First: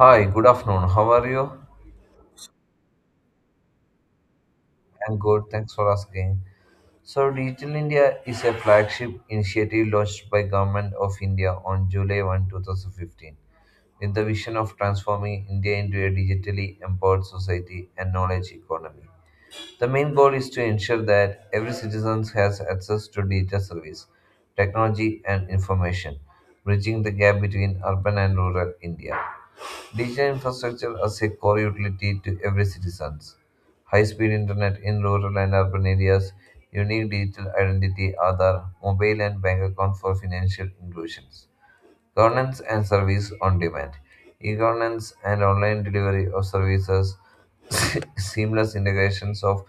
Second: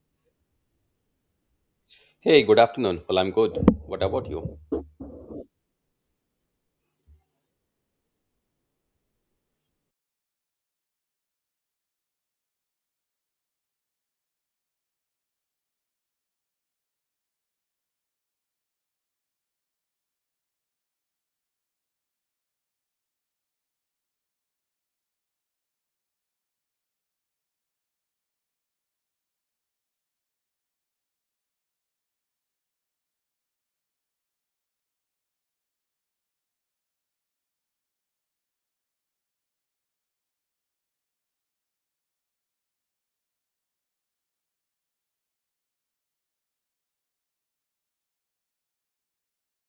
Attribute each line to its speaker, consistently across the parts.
Speaker 1: Hi, good afternoon. How are you?
Speaker 2: Hey, good afternoon. Well, I'm good. What about you?
Speaker 1: I'm good. Thanks for asking. So, Digital India is a flagship initiative launched by Government of India on July 1, 2015, with the vision of transforming India into a digitally empowered society and knowledge economy. The main goal is to ensure that every citizen has access to digital service, technology, and information, bridging the gap between urban and rural India. Digital infrastructure as a core utility to every citizen. High-speed internet in rural and urban areas, unique digital identity, Aadhaar, mobile and bank account for financial inclusions. Governance and service on demand. E governance and online delivery of services, seamless integrations of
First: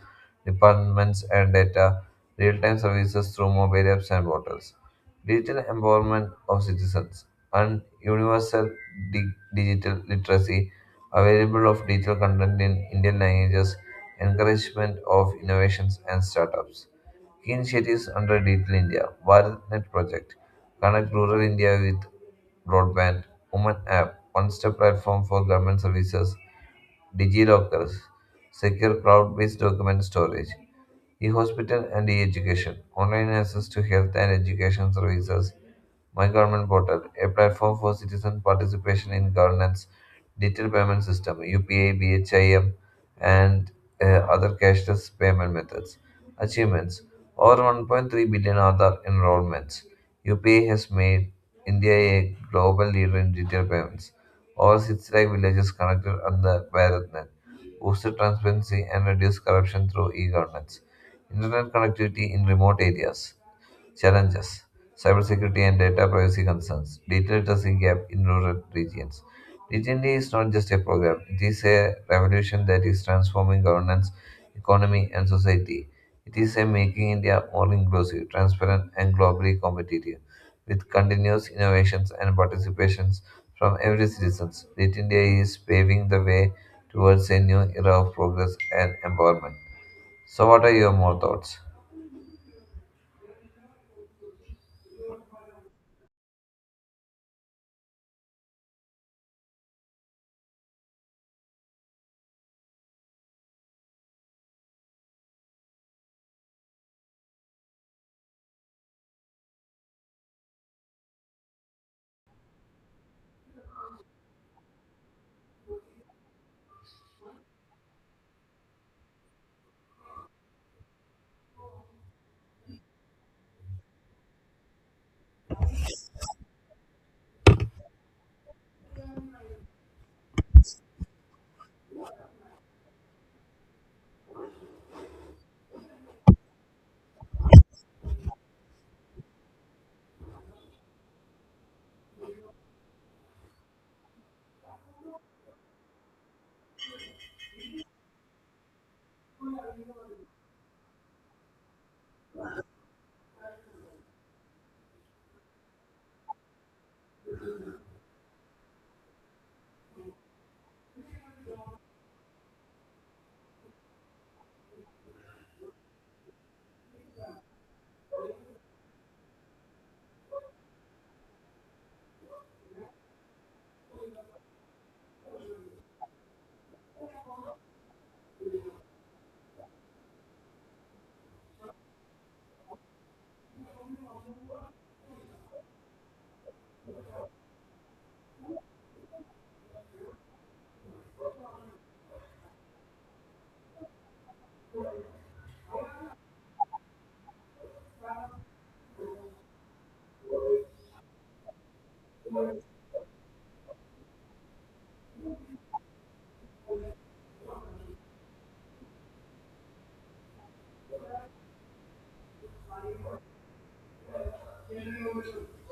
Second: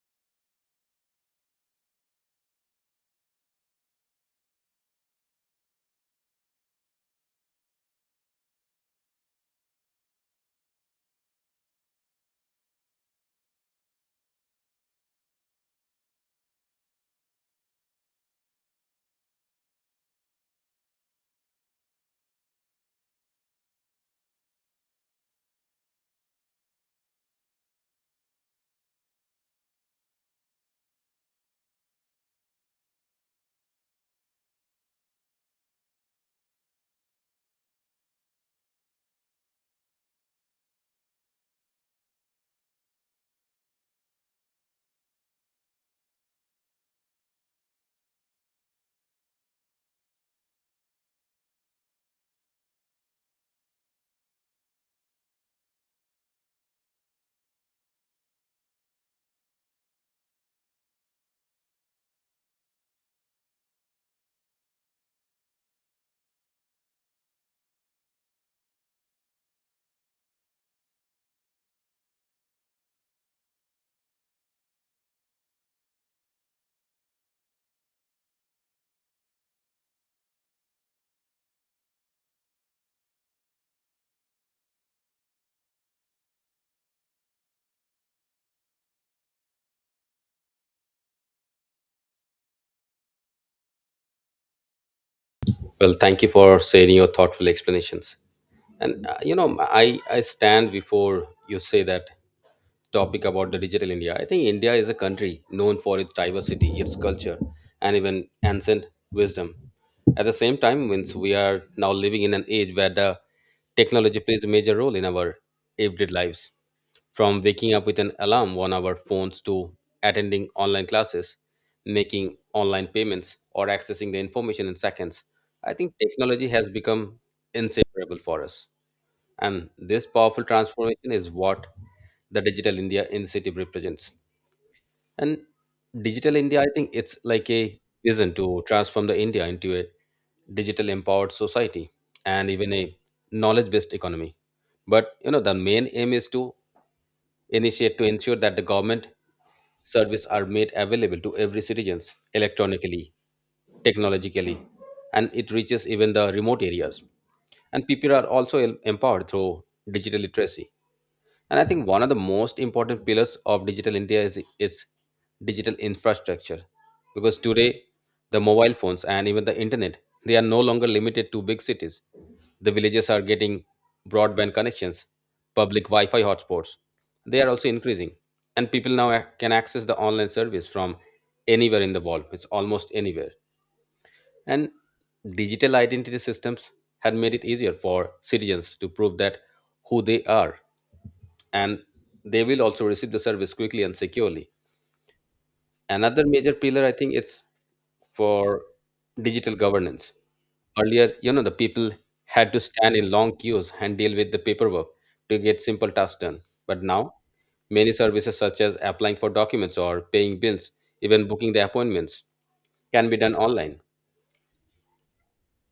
Speaker 1: departments and data, real time services through mobile apps and portals, digital empowerment of citizens, and universal digital literacy, available of digital content in Indian languages, encouragement of innovations and startups. Key initiatives under Digital India, BharatNet project, connect rural India with broadband, Women app, one-step platform for government services, DigiLockers, secure cloud-based document storage. E hospital and e education. Online access to health and education services. My government portal. A platform for citizen participation in governance. Digital payment system. UPA, BHIM, and uh, other cashless payment methods. Achievements. Over 1.3 billion Aadhaar enrollments. UPA has made India a global leader in digital payments. Over 6 lakh villages connected under BharatNet boost transparency and reduce corruption through e-governance. Internet connectivity in remote areas. Challenges. Cybersecurity and data privacy concerns. Digital literacy gap in rural regions. Digital India is not just a program, it is a revolution that is transforming governance, economy, and society. It is a making India more inclusive, transparent, and globally competitive. With continuous innovations and participations from every citizen, Digital India is paving the way towards a new era of progress and empowerment. So, what are your more thoughts?
Speaker 2: Well, thank you for sharing your thoughtful explanations. And you know, I stand before you say that topic about the digital India. I think India is a country known for its diversity, its culture, and even ancient wisdom. At the same time, since we are now living in an age where the technology plays a major role in our everyday lives, from waking up with an alarm on our phones to attending online classes, making online payments, or accessing the information in seconds, I think technology has become inseparable for us. And this powerful transformation is what the Digital India Initiative represents. And Digital India, I think it's like a vision to transform the India into a digital empowered society and even a knowledge based economy, but you know the main aim is to initiate to ensure that the government service are made available to every citizens electronically, technologically, and it reaches even the remote areas, and people are also empowered through digital literacy. And I think one of the most important pillars of digital India is its digital infrastructure. Because today, the mobile phones and even the internet, they are no longer limited to big cities. The villages are getting broadband connections, public Wi-Fi hotspots. They are also increasing. And people now can access the online service from anywhere in the world. It's almost anywhere. And digital identity systems had made it easier for citizens to prove that who they are, and they will also receive the service quickly and securely. Another major pillar, I think, it's for digital governance. Earlier, you know, the people had to stand in long queues and deal with the paperwork to get simple tasks done. But now, many services such as applying for documents or paying bills, even booking the appointments, can be done online.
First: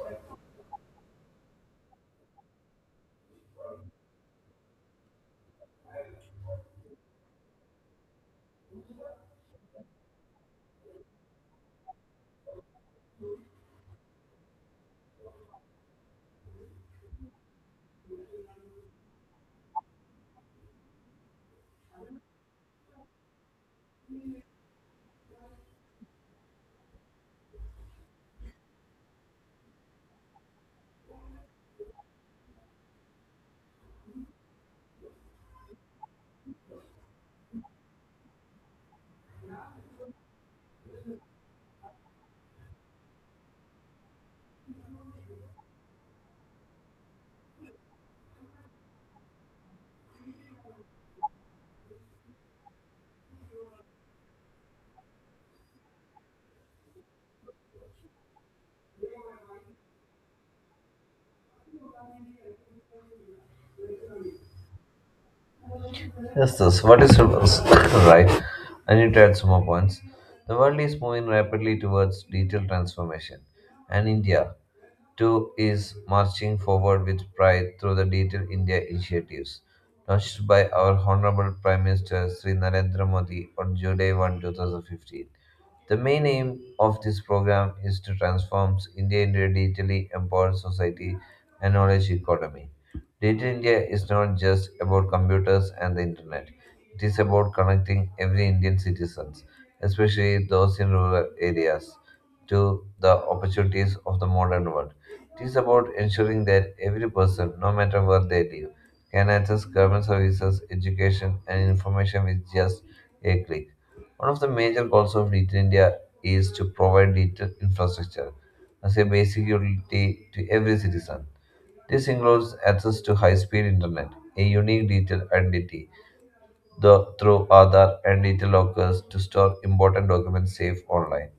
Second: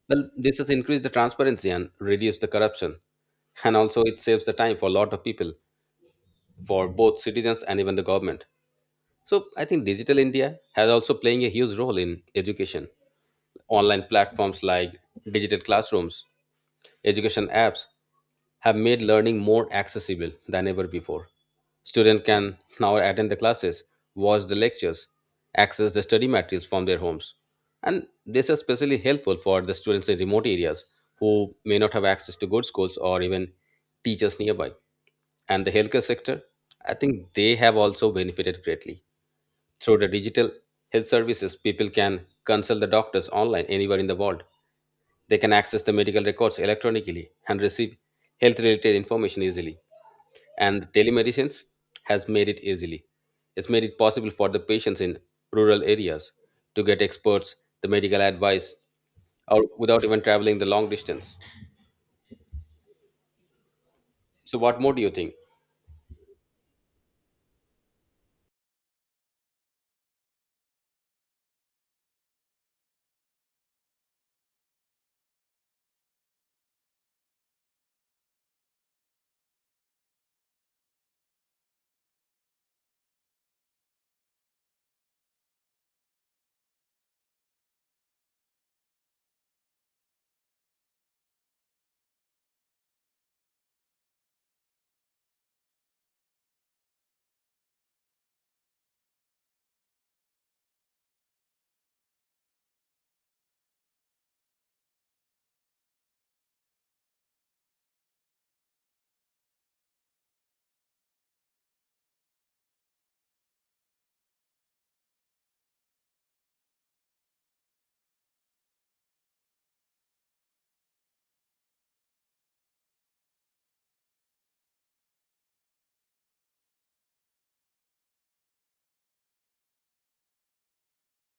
Speaker 2: Well, this has increased the transparency and reduced the corruption. And also, it saves the time for a lot of people, for both citizens and even the government. So I think Digital India has also playing a huge role in education. Online platforms like digital classrooms, education apps have made learning more accessible than ever before. Students can now attend the classes, watch the lectures, access the study materials from their homes. And this is especially helpful for the students in remote areas who may not have access to good schools or even teachers nearby. And the healthcare sector, I think they have also benefited greatly through the digital health services, people can consult the doctors online anywhere in the world. They can access the medical records electronically and receive health related information easily. And telemedicines has made it easily. It's made it possible for the patients in rural areas to get experts, the medical advice, or without even traveling the long distance. So, what more do you think?
Speaker 1: Yes, this. What is reverse? Right? I need to add some more points. The world is moving rapidly towards digital transformation, and India Two is marching forward with pride through the Digital India initiatives launched by our Honorable Prime Minister Sri Narendra Modi on July 1, 2015. The main aim of this program is to transform India into a digitally empowered society and knowledge economy. Digital India is not just about computers and the internet. It is about connecting every Indian citizen, especially those in rural areas, to the opportunities of the modern world. It is about ensuring that every person, no matter where they live, can access government services, education, and information with just a click. One of the major goals of Digital India is to provide digital infrastructure as a basic utility to every citizen. This includes access to high speed internet, a unique digital identity, through Aadhaar and digital lockers to store important documents safe online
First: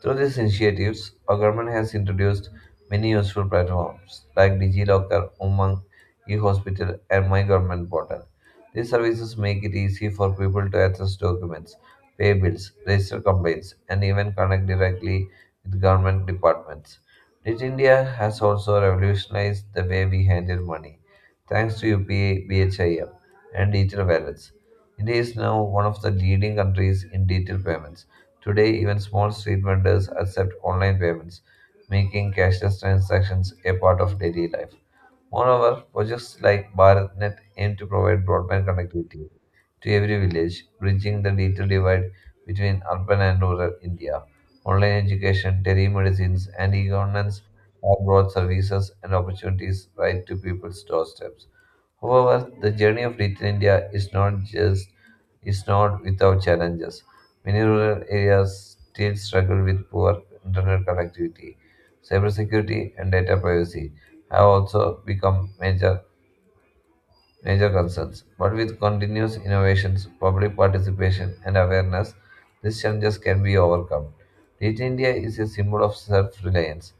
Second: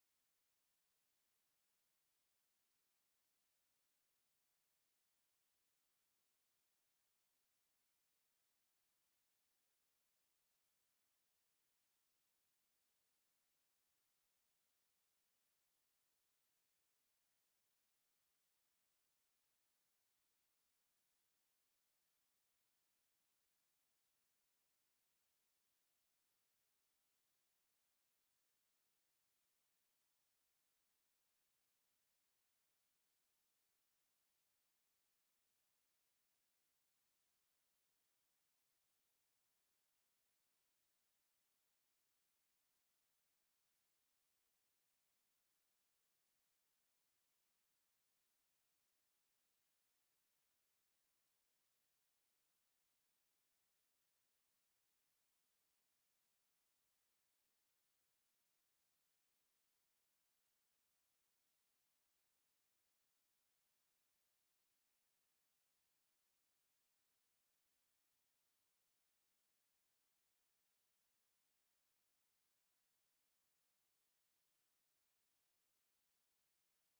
Speaker 1: through these initiatives. Our government has introduced many useful platforms like DigiLocker, Umang, eHospital, and My Government Portal. These services make it easy for people to access documents, pay bills, register complaints, and even connect directly with government departments. Digi India has also revolutionized the way we handle money, thanks to UPI, BHIM, and digital wallets. India is now one of the leading countries in digital payments. Today, even small street vendors accept online payments, making cashless transactions a part of daily life. Moreover, projects like BharatNet aim to provide broadband connectivity to every village, bridging the digital divide between urban and rural India. Online education, telemedicines, and e governance have brought services and opportunities right to people's doorsteps. However, the journey of Digital India is not without challenges. Many rural areas still struggle with poor internet connectivity. Cybersecurity and data privacy have also become major concerns. But with continuous innovations, public participation, and awareness, these challenges can be overcome. Digital India is a symbol of self reliance.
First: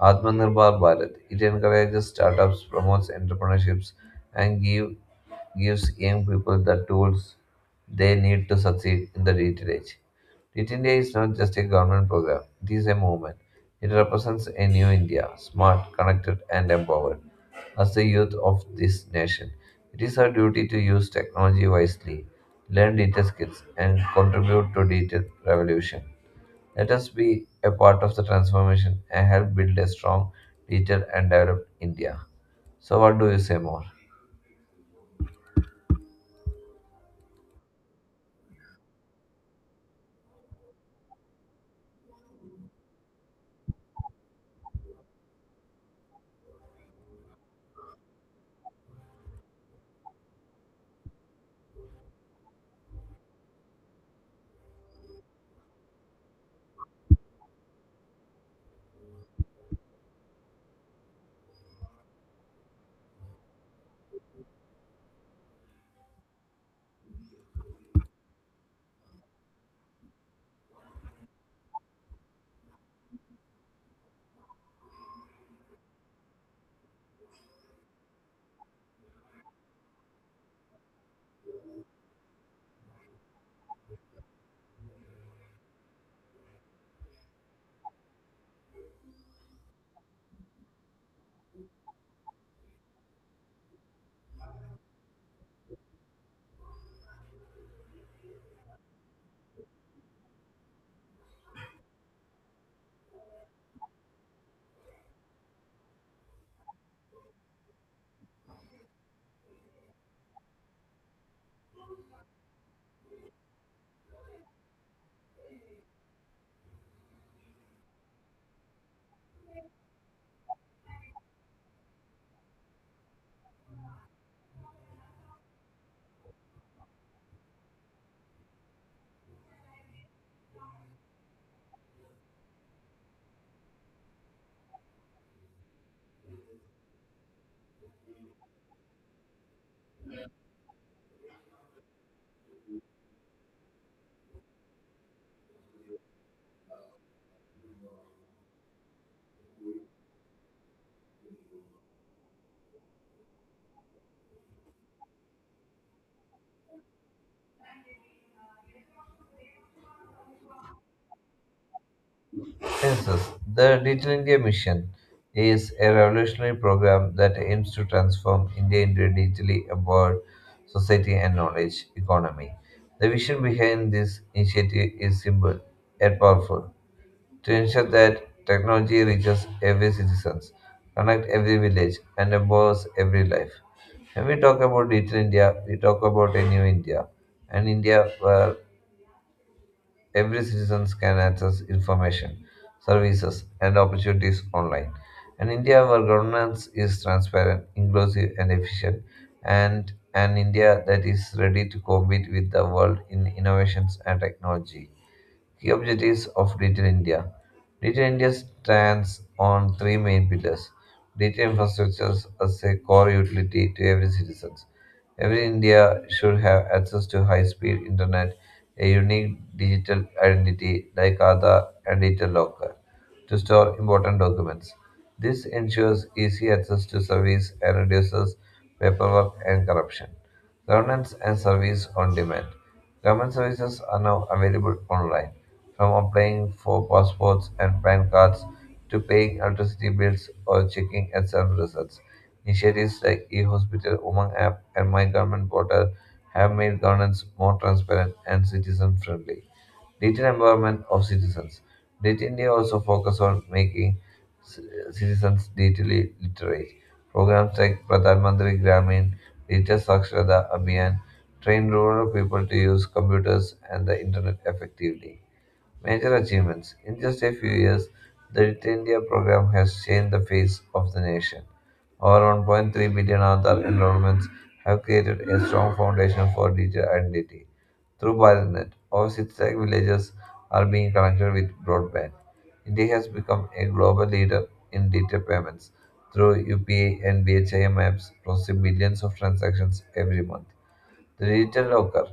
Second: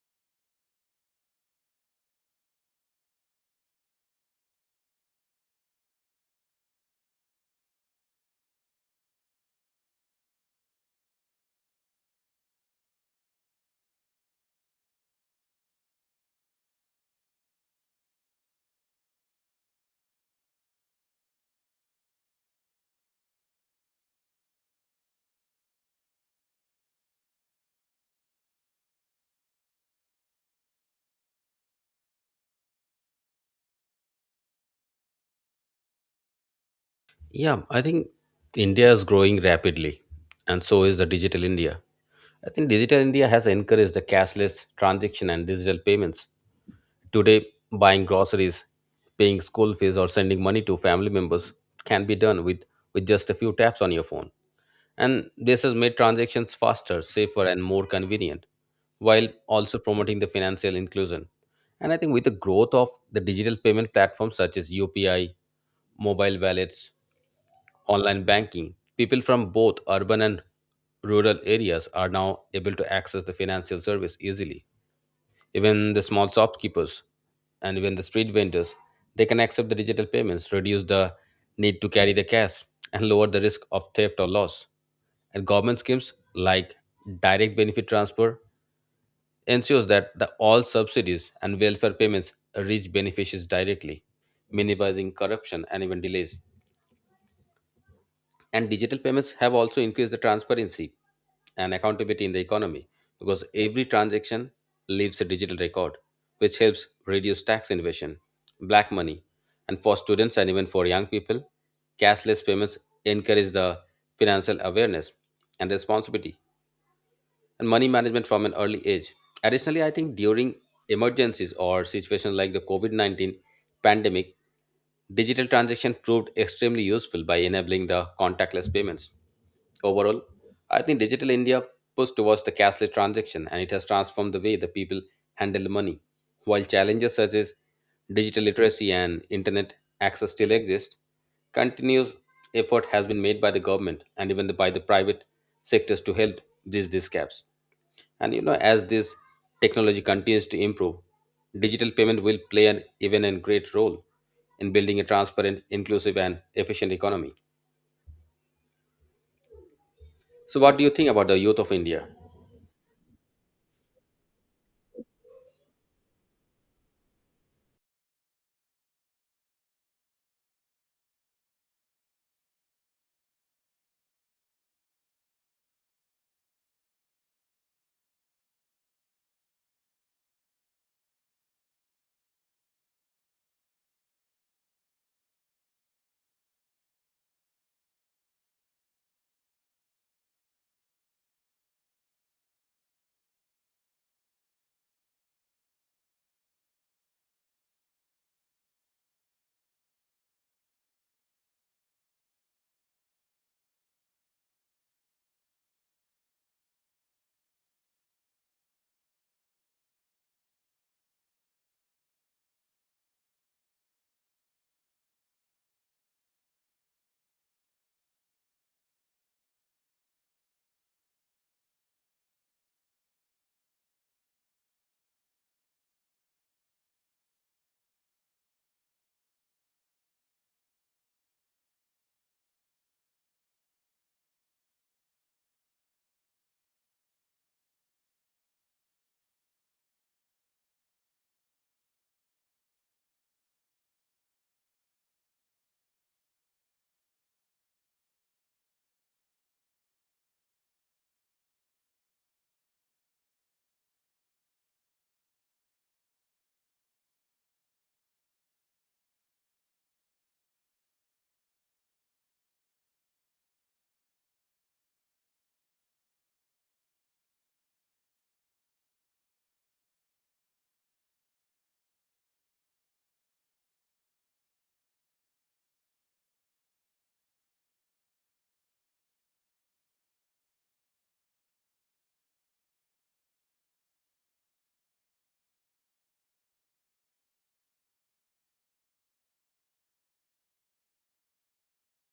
Speaker 1: Atmanirbhar Bharat. It encourages startups, promotes entrepreneurships, and gives young people the tools they need to succeed in the digital age. Digital India is not just a government program, it is a movement. It represents a new India, smart, connected, and empowered. As the youth of this nation, it is our duty to use technology wisely, learn digital skills, and contribute to digital revolution. Let us be a part of the transformation and help build a strong, digital, and developed India. So, what do you say more?
Speaker 2: Yeah, I think India is growing rapidly, and so is the digital India. I think Digital India has encouraged the cashless transaction and digital payments. Today, buying groceries, paying school fees, or sending money to family members can be with just a few taps on your phone. And this has made transactions faster, safer, and more convenient, while also promoting the financial inclusion. And I think with the growth of the digital payment platforms such as UPI, mobile wallets, online banking, people from both urban and rural areas are now able to access the financial service easily. Even the small shopkeepers and even the street vendors, they can accept the digital payments, reduce the need to carry the cash, and lower the risk of theft or loss. And government schemes like direct benefit transfer ensures that the all subsidies and welfare payments reach beneficiaries directly, minimizing corruption and even delays. And digital payments have also increased the transparency and accountability in the economy because every transaction leaves a digital record, which helps reduce tax invasion, black money, and for students and even for young people, cashless payments encourage the financial awareness and responsibility and money management from an early age. Additionally, I think during emergencies or situations like the COVID 19 pandemic, digital transaction proved extremely useful by enabling the contactless payments. Overall, I think digital India pushed towards the cashless transaction and it has transformed the way the people handle money. While challenges such as digital literacy and internet access still exist, continuous effort has been made by the government and even by the private sectors to help these gaps. And you know, as this technology continues to improve, digital payment will play an even and great role in building a transparent, inclusive, and efficient economy. So, what do you think about the youth of India?
Speaker 1: Yes, yes. The Digital India Mission is a revolutionary program that aims to transform India into a digitally empowered society and knowledge economy. The vision behind this initiative is simple yet powerful to ensure that technology reaches every citizen, connect every village, and empowers every life. When we talk about Digital India, we talk about a new India, an India where every citizen can access information, services, and opportunities online. An India where governance is transparent, inclusive, and efficient, and an India that is ready to compete with the world in innovations and technology. Key objectives of Digital India. Digital India stands on three main pillars. Digital infrastructure as a core utility to every citizen. Every India should have access to high speed internet, a unique digital identity like Aadhaar and digital locker to store important documents. This ensures easy access to service and reduces paperwork and corruption. Governance and service on demand. Government services are now available online, from applying for passports and PAN cards to paying electricity bills or checking exam results. Initiatives like e-hospital, Umang app, and My Government portal have made governance more transparent and citizen-friendly. Digital empowerment of citizens. Digital India also focus on making c- citizens digitally literate. Programs like Pradhan Mantri Gramin, Digital Saksharata Abhiyan train rural people to use computers and the internet effectively. Major achievements. In just a few years, the Digital India program has changed the face of the nation. Over 1.3 billion Aadhaar enrollments have created a strong foundation for digital identity. Through BharatNet, over 6 lakh villages are being connected with broadband. India has become a global leader in digital payments. Through UPI and BHIM apps, processing billions of transactions every month. The digital locker.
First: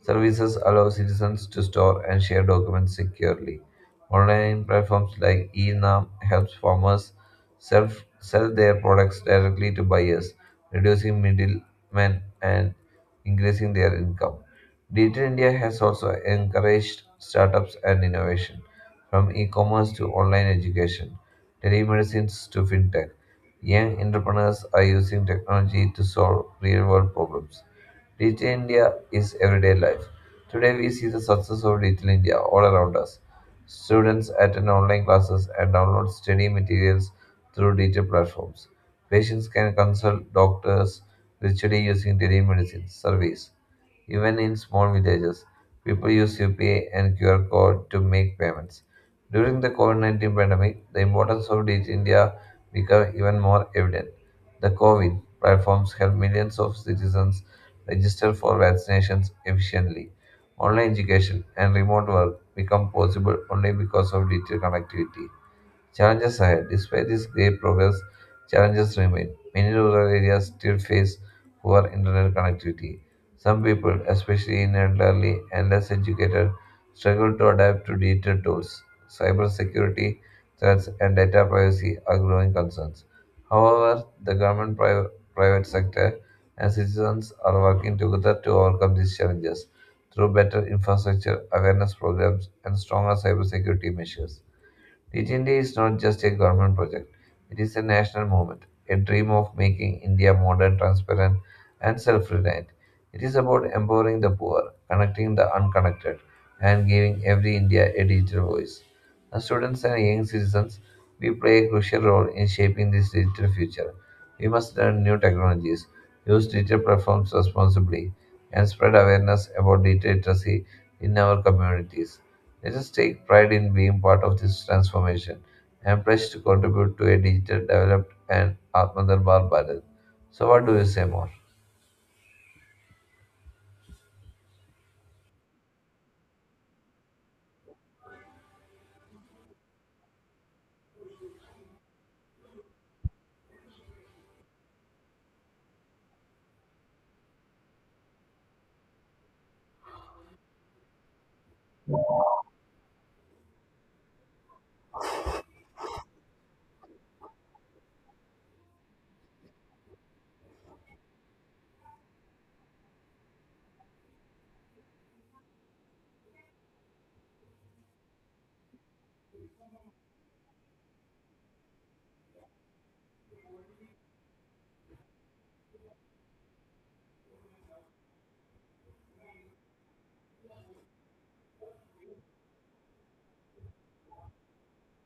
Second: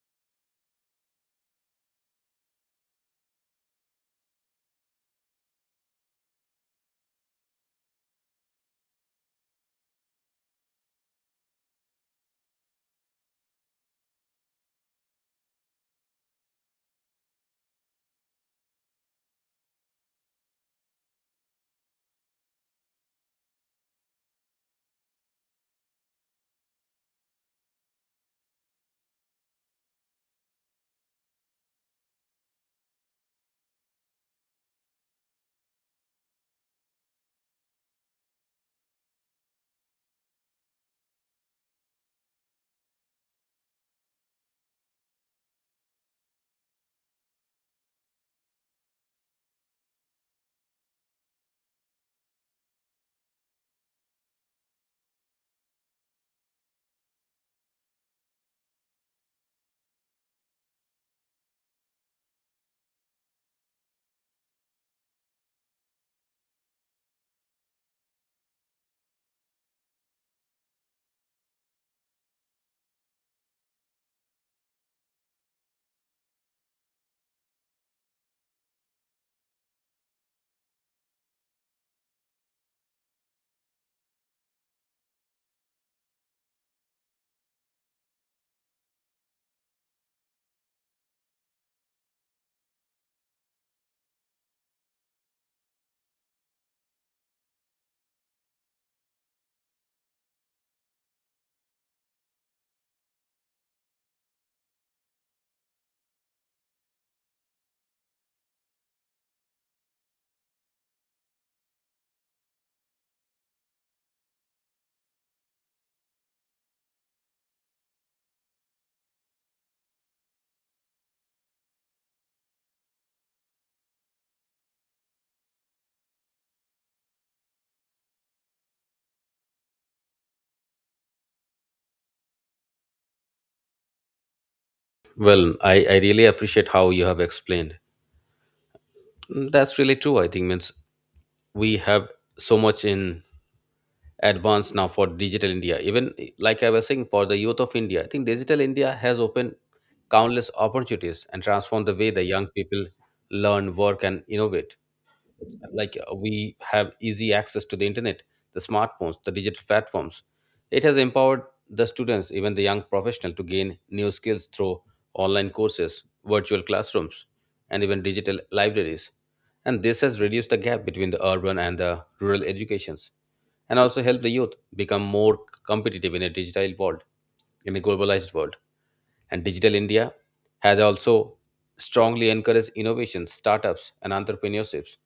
Speaker 1: Services allow citizens to store and share documents securely. Online platforms like eNAM helps farmers sell, sell their products directly to buyers, reducing middlemen and increasing their income. Digital India has also encouraged startups and innovation, from e-commerce to online education, telemedicines to fintech. Young entrepreneurs are using technology to solve real-world problems. Digital India is everyday life. Today we see the success of Digital India all around us. Students attend online classes and download study materials through digital platforms. Patients can consult doctors virtually using telemedicine service. Even in small villages, people use UPI and QR code to make payments. During the COVID 19 pandemic, the importance of Digital India became even more evident. The COVID platforms helped millions of citizens register for vaccinations efficiently. Online education and remote work become possible only because of digital connectivity. Challenges ahead. Despite this great progress, challenges remain. Many rural areas still face poor internet connectivity. Some people, especially in elderly and less educated, struggle to adapt to digital tools. Cybersecurity threats and data privacy are growing concerns. However, the government, private sector, and citizens are working together to overcome these challenges through better infrastructure, awareness programs, and stronger cybersecurity measures. Teach India is not just a government project, it is a national movement, a dream of making India modern, transparent, and self reliant. It is about empowering the poor, connecting the unconnected, and giving every India a digital voice. As students and young citizens, we play a crucial role in shaping this digital future. We must learn new technologies, use digital platforms responsibly, and spread awareness about digital literacy in our communities. Let us take pride in being part of this transformation and pledge to contribute to a digital developed and Atmanirbhar Bharat. So, what do you say more?
Speaker 2: Well, I really appreciate how you have explained. Mm, that's really true. I think means we have so much in advance now for digital India. Like I was saying, for the youth of India, I think digital India has opened countless opportunities and transformed the way the young people learn, work, and innovate, we have easy access to the internet, the smartphones, the digital platforms. It has empowered the students, even the young professional, to gain new skills through online courses, virtual classrooms, and even digital libraries. And this has reduced the gap between the urban and the rural educations, and also helped the youth become more competitive in a digital world, in a globalized world. And Digital India has also strongly encouraged innovations, startups, and entrepreneurships.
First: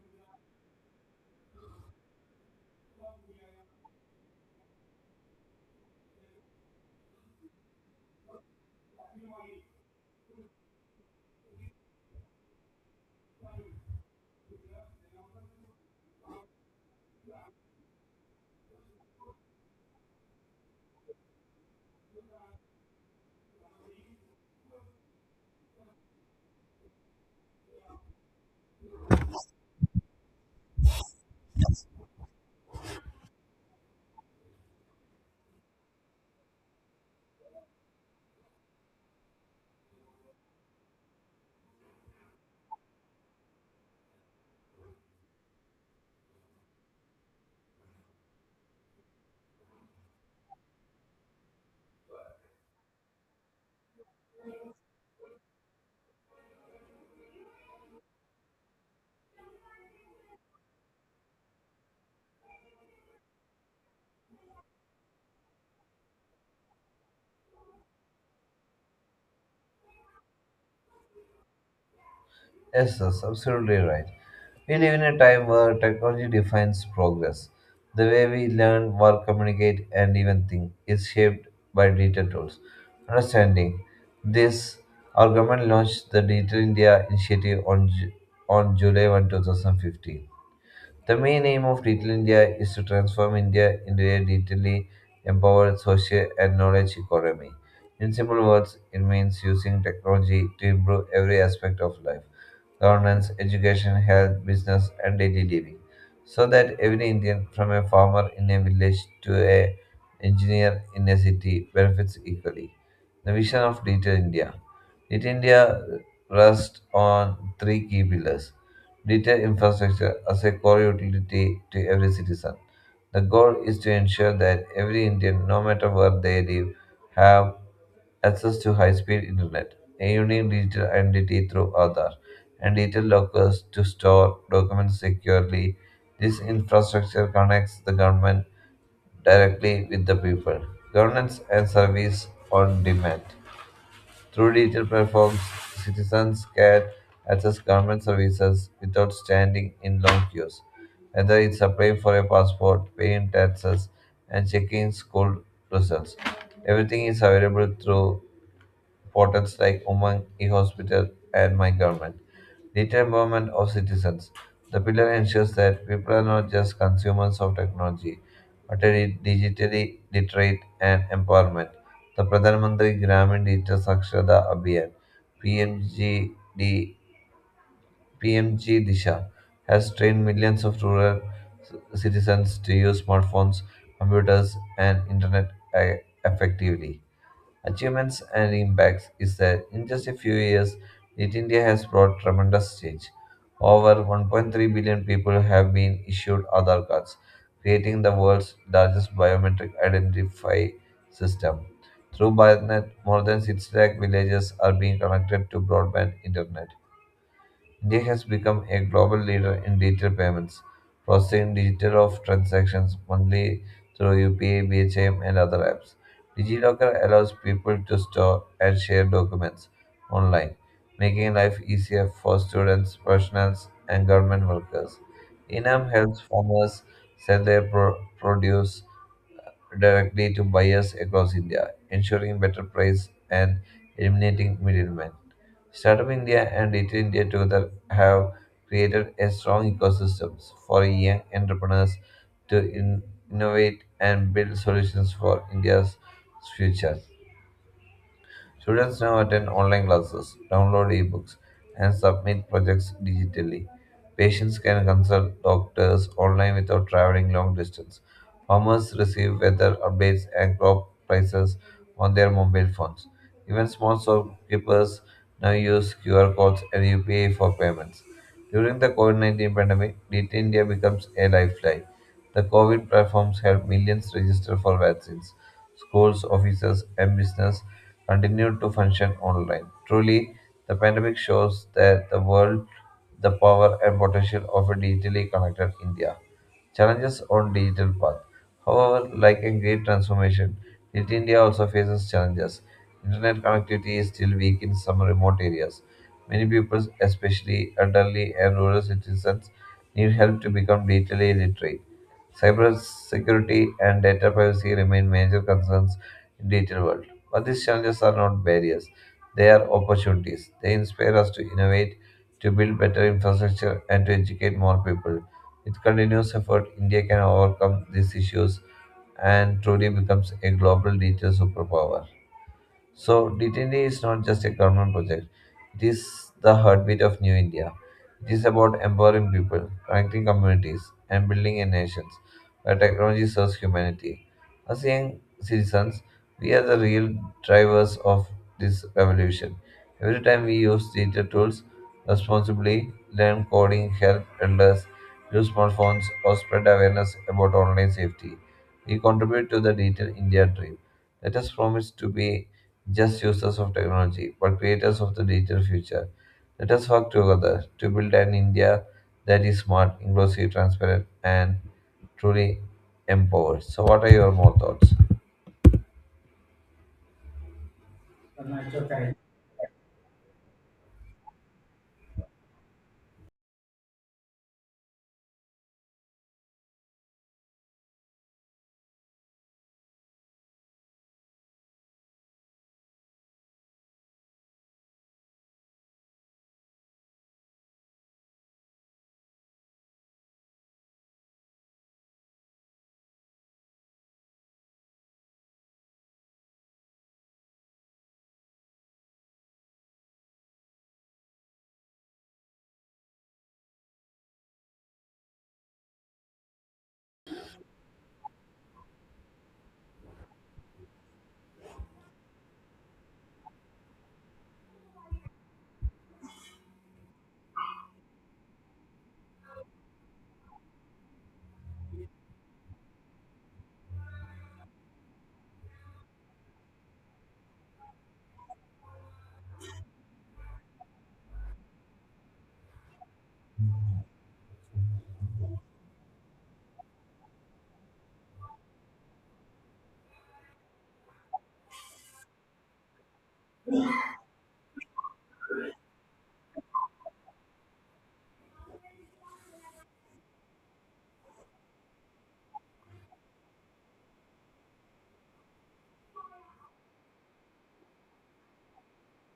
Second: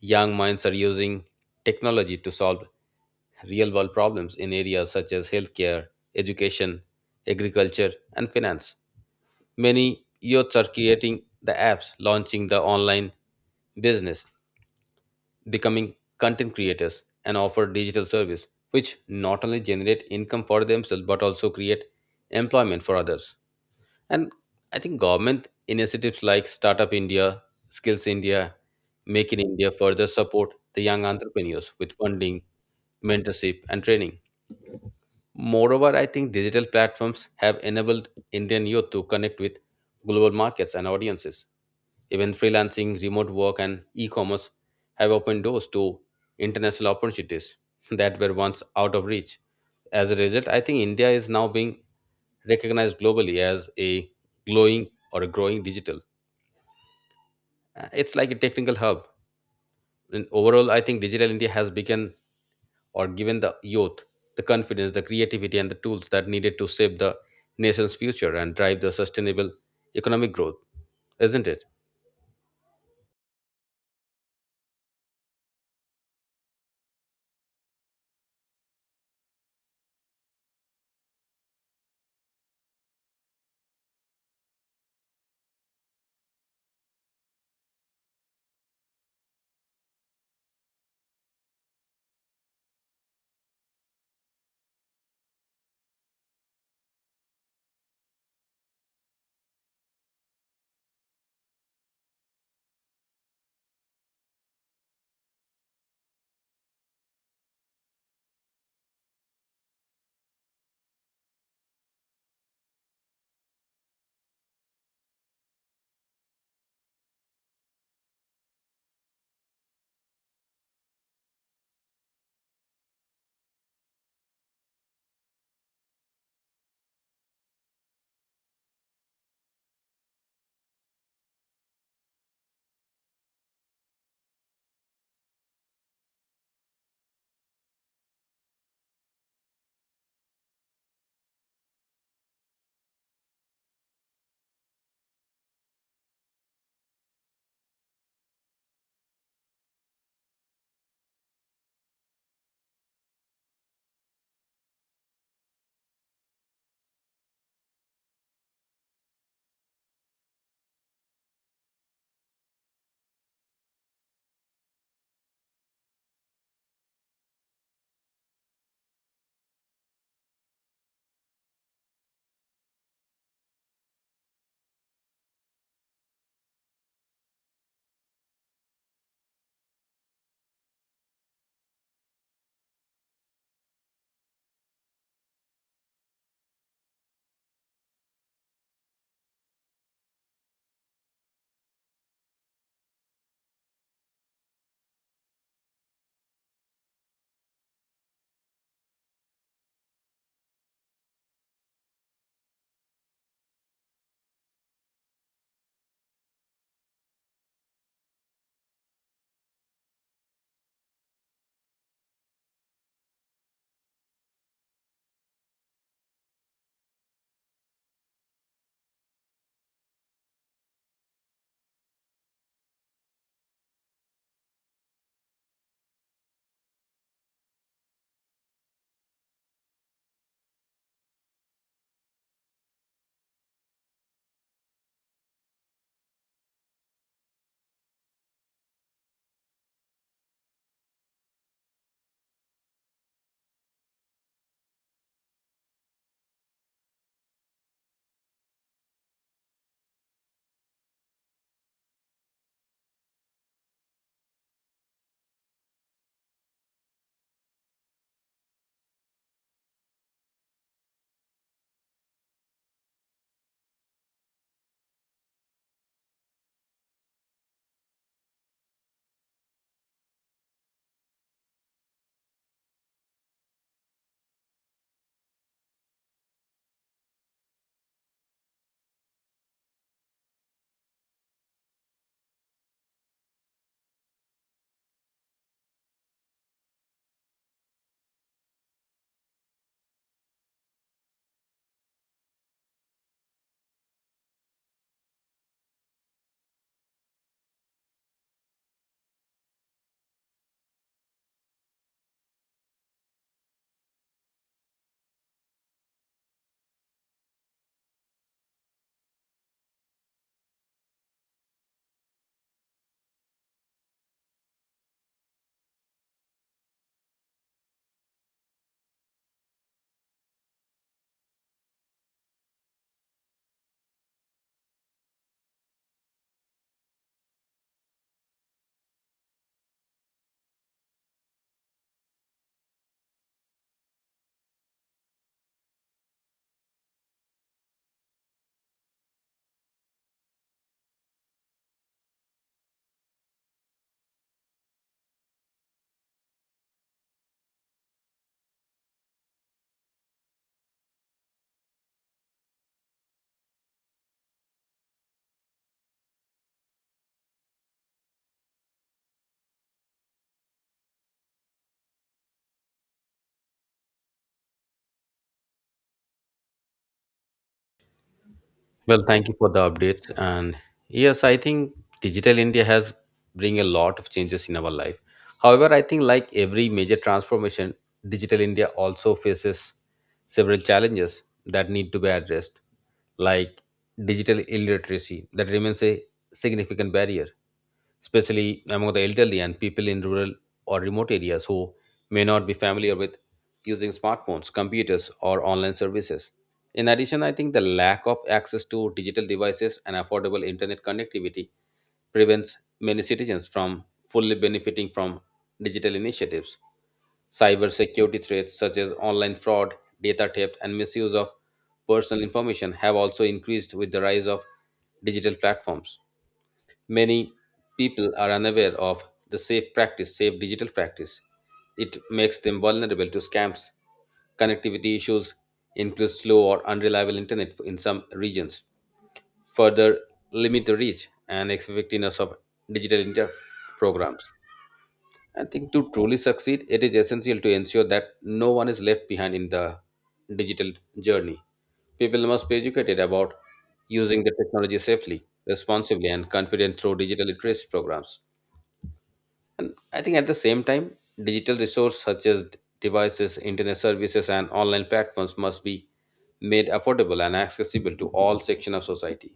Speaker 2: Young minds are using technology to solve real world problems in areas such as healthcare, education, agriculture, and finance. Many youths are creating the apps, launching the online business, becoming content creators, and offer digital service, which not only generate income for themselves but also create employment for others. And I think government initiatives like Startup India, Skills India, Make in India further support the young entrepreneurs with funding, mentorship, and training. Moreover, I think digital platforms have enabled Indian youth to connect with global markets and audiences. Even freelancing, remote work, and e commerce have opened doors to international opportunities that were once out of reach. As a result, I think India is now being recognized globally as a glowing or a growing digital It's like a technical hub. And overall, I think Digital India has become or given the youth the confidence, the creativity, and the tools that needed to shape the nation's future and drive the sustainable economic growth, isn't it?
Speaker 1: Yes, that's absolutely right. We live in a time where technology defines progress. The way we learn, work, communicate, and even think is shaped by digital tools. Understanding this, our government launched the Digital India Initiative on July 1, 2015. The main aim of Digital India is to transform India into a digitally empowered social and knowledge economy. In simple words, it means using technology to improve every aspect of life governance, education, health, business, and daily living. So that every Indian, from a farmer in a village to a engineer in a city, benefits equally. The vision of Digital India. Digital India rests on three key pillars. Digital infrastructure as a core utility to every citizen. The goal is to ensure that every Indian, no matter where they live, have access to high-speed internet, a unique digital identity through Aadhaar, and digital lockers to store documents securely. This infrastructure connects the government directly with the people. Governance and service on demand. Through digital platforms, citizens can access government services without standing in long queues. Whether it's applying for a passport, paying taxes, and checking school results, everything is available through portals like Umang, eHospital, and My Government. Data empowerment of citizens. The pillar ensures that people are not just consumers of technology, but are digitally literate and empowerment. The Pradhan Mantri Gramin Digital Sakshada Abhiyan (PMGD) Disha has trained millions of rural c- citizens to use smartphones, computers, and internet effectively achievements and impacts is that in just a few years, Knit India has brought tremendous change. Over 1.3 billion people have been issued Aadhaar cards, creating the world's largest biometric identify system. Through BharatNet, more than 6 lakh villages are being connected to broadband internet. India has become a global leader in digital payments, processing digital of transactions monthly through UPI, BHM, and other apps. DigiLocker allows people to store and share documents online, making life easier for students, professionals, and government workers. Inam helps farmers sell their produce directly to buyers across India, ensuring better price and eliminating middlemen. Startup India and Digital India together have created a strong ecosystem for young entrepreneurs to innovate and build solutions for India's future. Students now attend online classes, download ebooks, and submit projects digitally. Patients can consult doctors online without traveling long distance. Farmers receive weather updates and crop prices on their mobile phones. Even small shopkeepers now use QR codes and UPI for payments. During the COVID 19 pandemic, Digital India becomes a lifeline. The COVID platforms helped millions register for vaccines. Schools, offices, and business continued to function online. Truly, the pandemic shows that the world the power and potential of a digitally connected India. Challenges on digital path. However, like a great transformation, Digital India also faces challenges. Internet connectivity is still weak in some remote areas. Many people, especially elderly and rural citizens, need help to become digitally literate. Cybersecurity and data privacy remain major concerns in digital world. But these challenges are not barriers. They are opportunities. They inspire us to innovate, to build better infrastructure, and to educate more people. With continuous effort, India can overcome these issues and truly becomes a global digital superpower. So, DTD is not just a government project, it is the heartbeat of New India. It is about empowering people, connecting communities, and building a nation where technology serves humanity. As young citizens, we are the real drivers of this revolution. Every time we use digital tools responsibly, learn coding, help elders, use smartphones, or spread awareness about online safety, we contribute to the digital India dream. Let us promise to be just users of technology, but creators of the digital future. Let us work together to build an India that is smart, inclusive, transparent, and truly empowered. So, what are your more thoughts?
Speaker 2: Well, thank you for the updates. And yes, I think digital India has bring a lot of changes in our life. However, I think like every major transformation, digital India also faces several challenges that need to be addressed, like digital illiteracy that remains a significant barrier, especially among the elderly and people in rural or remote areas who may not be familiar with using smartphones, computers, or online services. In addition, I think the lack of access to digital devices and affordable internet connectivity prevents many citizens from fully benefiting from digital initiatives. Cybersecurity threats such as online fraud, data theft, and misuse of personal information have also increased with the rise of digital platforms. Many people are unaware of the safe practice, safe digital practice. It makes them vulnerable to scams. Connectivity issues includes slow or unreliable internet in some regions, further limit the reach and effectiveness of digital inter programs. I think to truly succeed, it is essential to ensure that no one is left behind in the digital journey. People must be educated about using the technology safely, responsibly, and confident through digital literacy programs. And I think at the same time, digital resources such as devices, internet services, and online platforms must be made affordable and accessible to all sections of society.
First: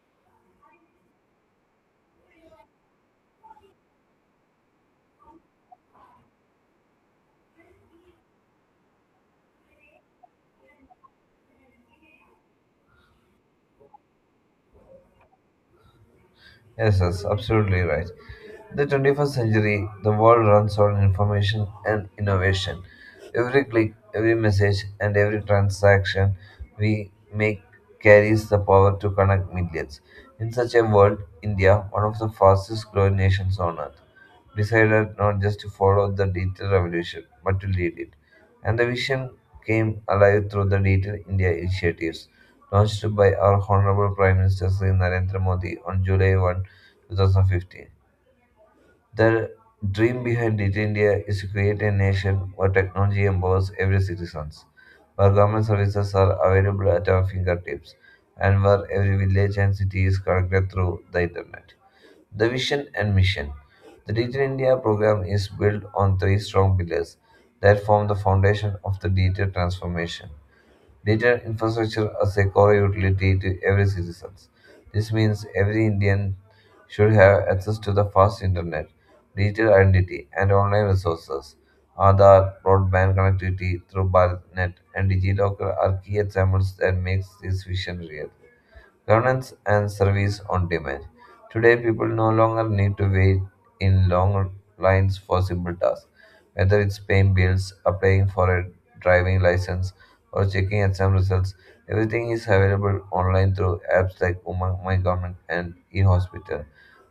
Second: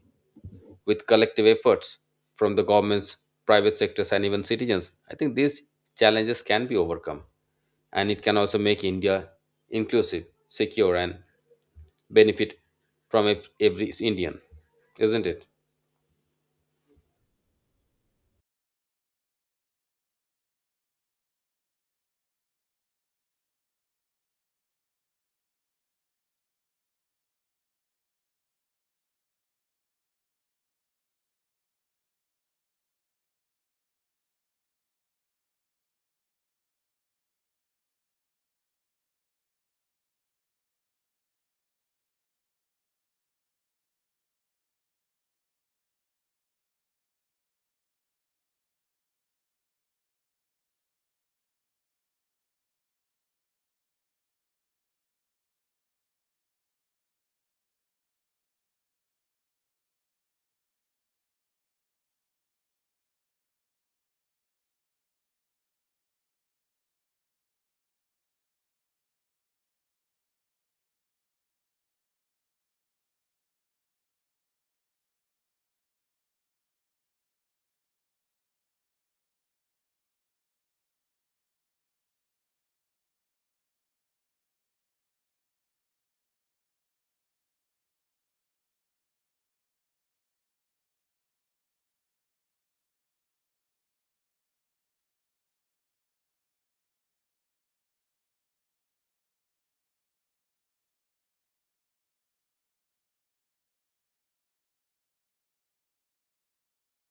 Speaker 2: With collective efforts from the governments, private sectors, and even citizens, I think these challenges can be overcome and it can also make India inclusive, secure, and benefit from every Indian, isn't it?
Speaker 1: Yes, that's absolutely right. The 21st century, the world runs on information and innovation. Every click, every message, and every transaction we make carries the power to connect millions. In such a world, India, one of the fastest growing nations on earth, decided not just to follow the digital revolution, but to lead it. And the vision came alive through the Digital India initiatives launched by our Honorable Prime Minister Sri Narendra Modi on July 1, 2015. The dream behind Digital India is to create a nation where technology empowers every citizen, where government services are available at our fingertips, and where every village and city is connected through the internet. The vision and mission. The Digital India program is built on three strong pillars that form the foundation of the digital transformation. Digital infrastructure as a core utility to every citizen. This means every Indian should have access to the fast internet, digital identity, and online resources. Aadhaar, broadband connectivity through BharatNet and DigiLocker are key examples that makes this vision real. Governance and service on demand. Today, people no longer need to wait in long lines for simple tasks, whether it's paying bills, applying for a driving license, or checking exam results. Everything is available online through apps like Umang, My Government, and eHospital.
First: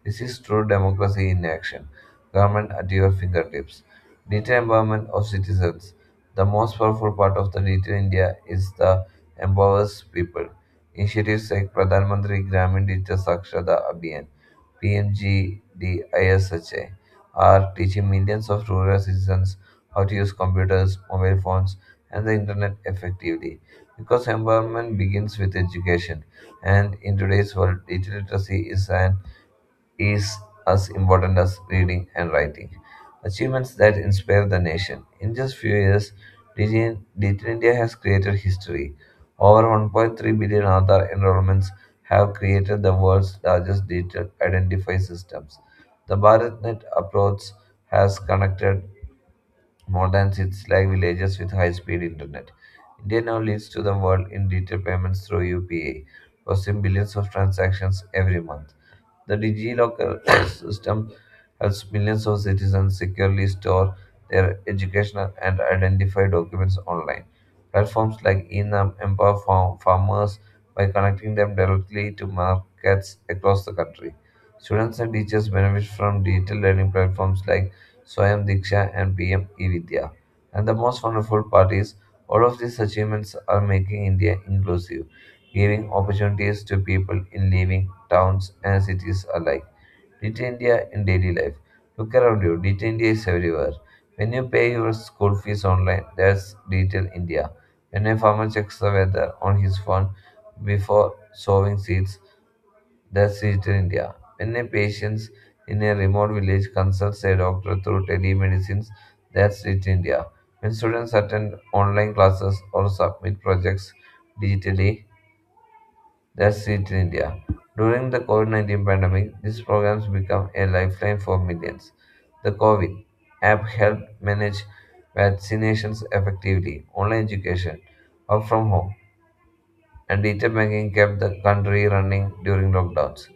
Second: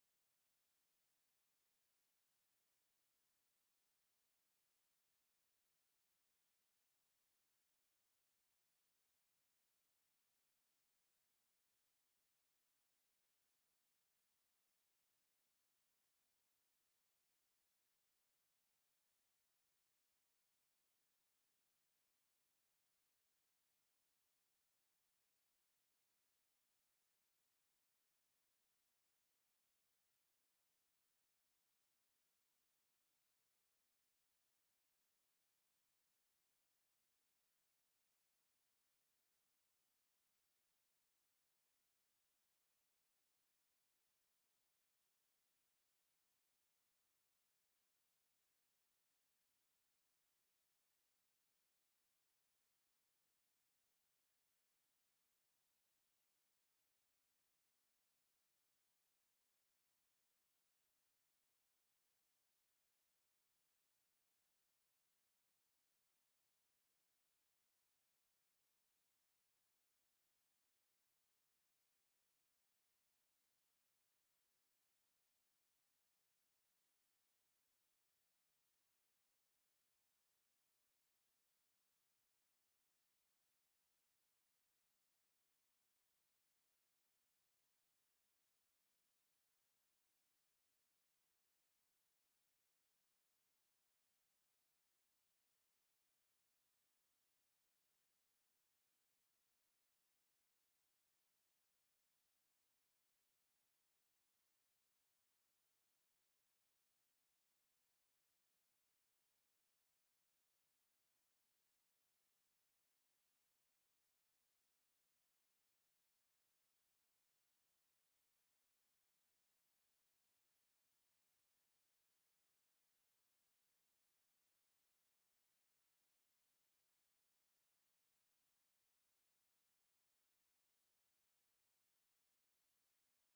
Speaker 1: This is true democracy in action. Government at your fingertips. Digital empowerment of citizens. The most powerful part of the digital India is the empowers people initiatives like Pradhan Mantri Gramin Digital Sakshata Abhiyan (PMGDISHA) are teaching millions of rural citizens how to use computers, mobile phones, and the internet effectively. Because empowerment begins with education, and in today's world, digital literacy is as important as reading and writing. Achievements that inspire the nation. In just few years, Digital India has created history. Over 1.3 billion Aadhaar enrollments have created the world's largest digital identify systems. The BharatNet approach has connected more than 6 lakh villages with high-speed internet. India now leads to the world in digital payments through UPI, processing billions of transactions every month. The DigiLocker system helps millions of citizens securely store their educational and identify documents online. Platforms like Enum empower farmers by connecting them directly to markets across the country. Students and teachers benefit from digital learning platforms like Swayam Diksha and PM eVidya. And the most wonderful part is all of these achievements are making India inclusive, giving opportunities to people in living towns, and cities alike. Little India in daily life. Look around you, Little India is everywhere. When you pay your school fees online, that's Little India. When a farmer checks the weather on his phone before sowing seeds, that's Little India. When a patient in a remote village consults a doctor through telemedicine, that's Little India. When students attend online classes or submit projects digitally, that's it, India. During the COVID 19 pandemic, these programs became a lifeline for millions. The COVID app helped manage vaccinations effectively, online education, work from home, and digital banking kept the country running during lockdowns.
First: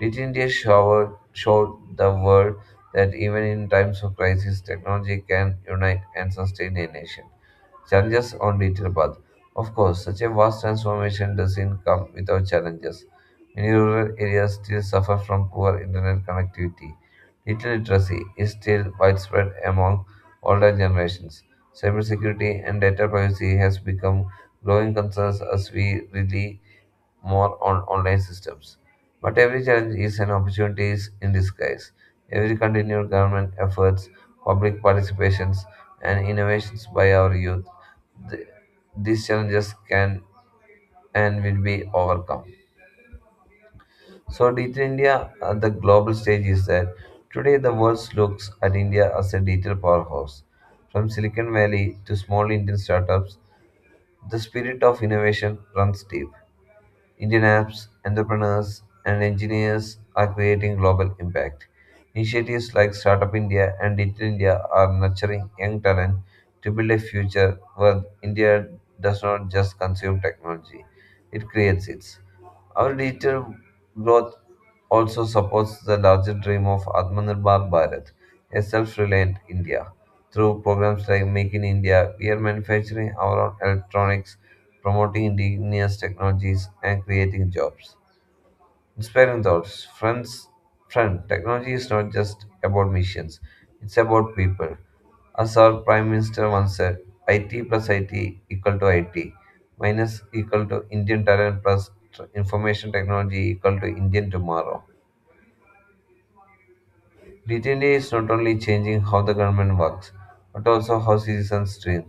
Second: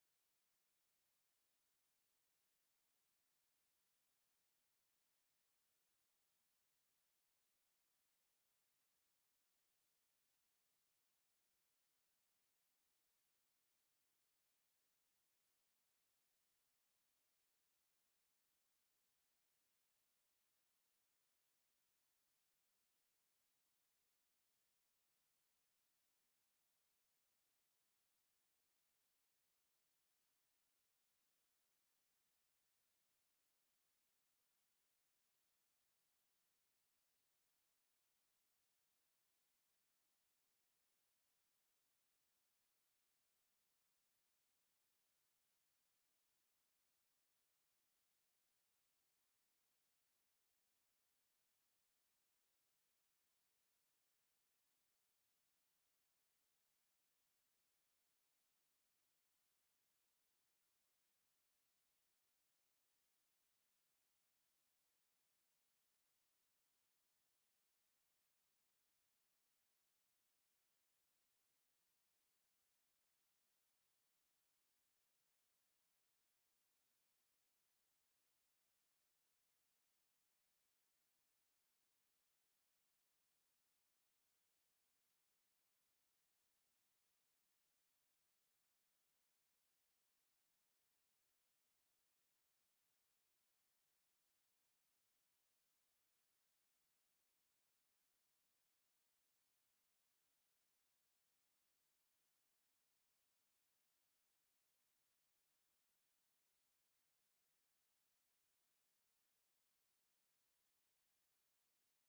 Speaker 1: Digital India showed the world that even in times of crisis, technology can unite and sustain a nation. Challenges on digital path. Of course, such a vast transformation doesn't come without challenges. Many rural areas still suffer from poor internet connectivity. Digital literacy is still widespread among older generations. Cybersecurity and data privacy has become growing concerns as we rely more on online systems. But every challenge is an opportunity in disguise. Every continued government efforts, public participations, and innovations by our youth, th- these challenges can and will be overcome. So, Digital India at the global stage is that today the world looks at India as a digital powerhouse. From Silicon Valley to small Indian startups, the spirit of innovation runs deep. Indian apps, entrepreneurs, and engineers are creating global impact. Initiatives like Startup India and Digital India are nurturing young talent to build a future where India does not just consume technology, it creates it. Our digital growth also supports the larger dream of Atmanirbhar Bharat, a self reliant India. Through programs like Make in India, we are manufacturing our own electronics, promoting indigenous technologies, and creating jobs. Inspiring thoughts. Friends, friend, technology is not just about missions, it's about people. As our Prime Minister once said, IT plus IT equal to IT, minus equal to Indian talent plus information technology equal to Indian tomorrow. Litany is not only changing how the government works, but also how citizens dream.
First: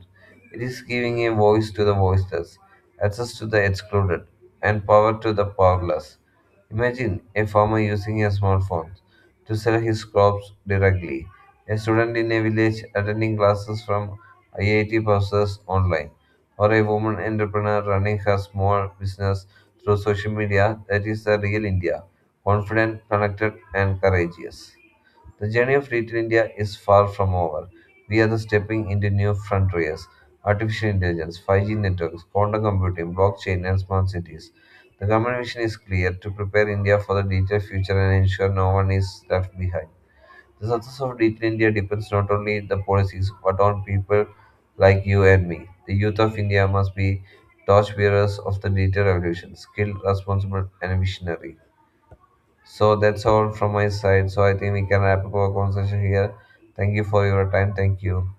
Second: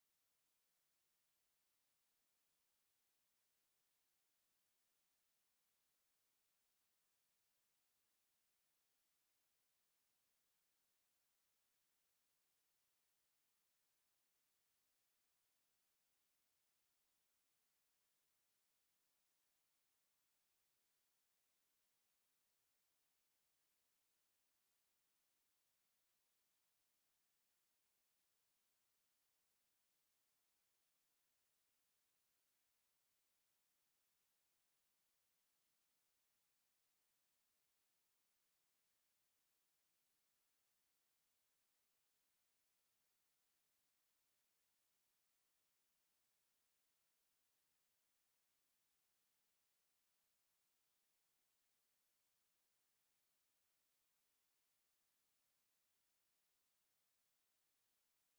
Speaker 1: It is giving a voice to the voiceless, access to the excluded, and power to the powerless. Imagine a farmer using a smartphone to sell his crops directly, a student in a village attending classes from IIT professors online, or a woman entrepreneur running her small business through social media. That is the real India confident, connected, and courageous. The journey of Little India is far from over. We are stepping into new frontiers artificial intelligence, 5G networks, quantum computing, blockchain, and smart cities. The government vision is clear to prepare India for the digital future and ensure no one is left behind. The success of Digital India depends not only on the policies but on people like you and me. The youth of India must be torchbearers of the digital revolution, skilled, responsible, and visionary. So that's all from my side. So I think we can wrap up our conversation here. Thank you for your time. Thank you.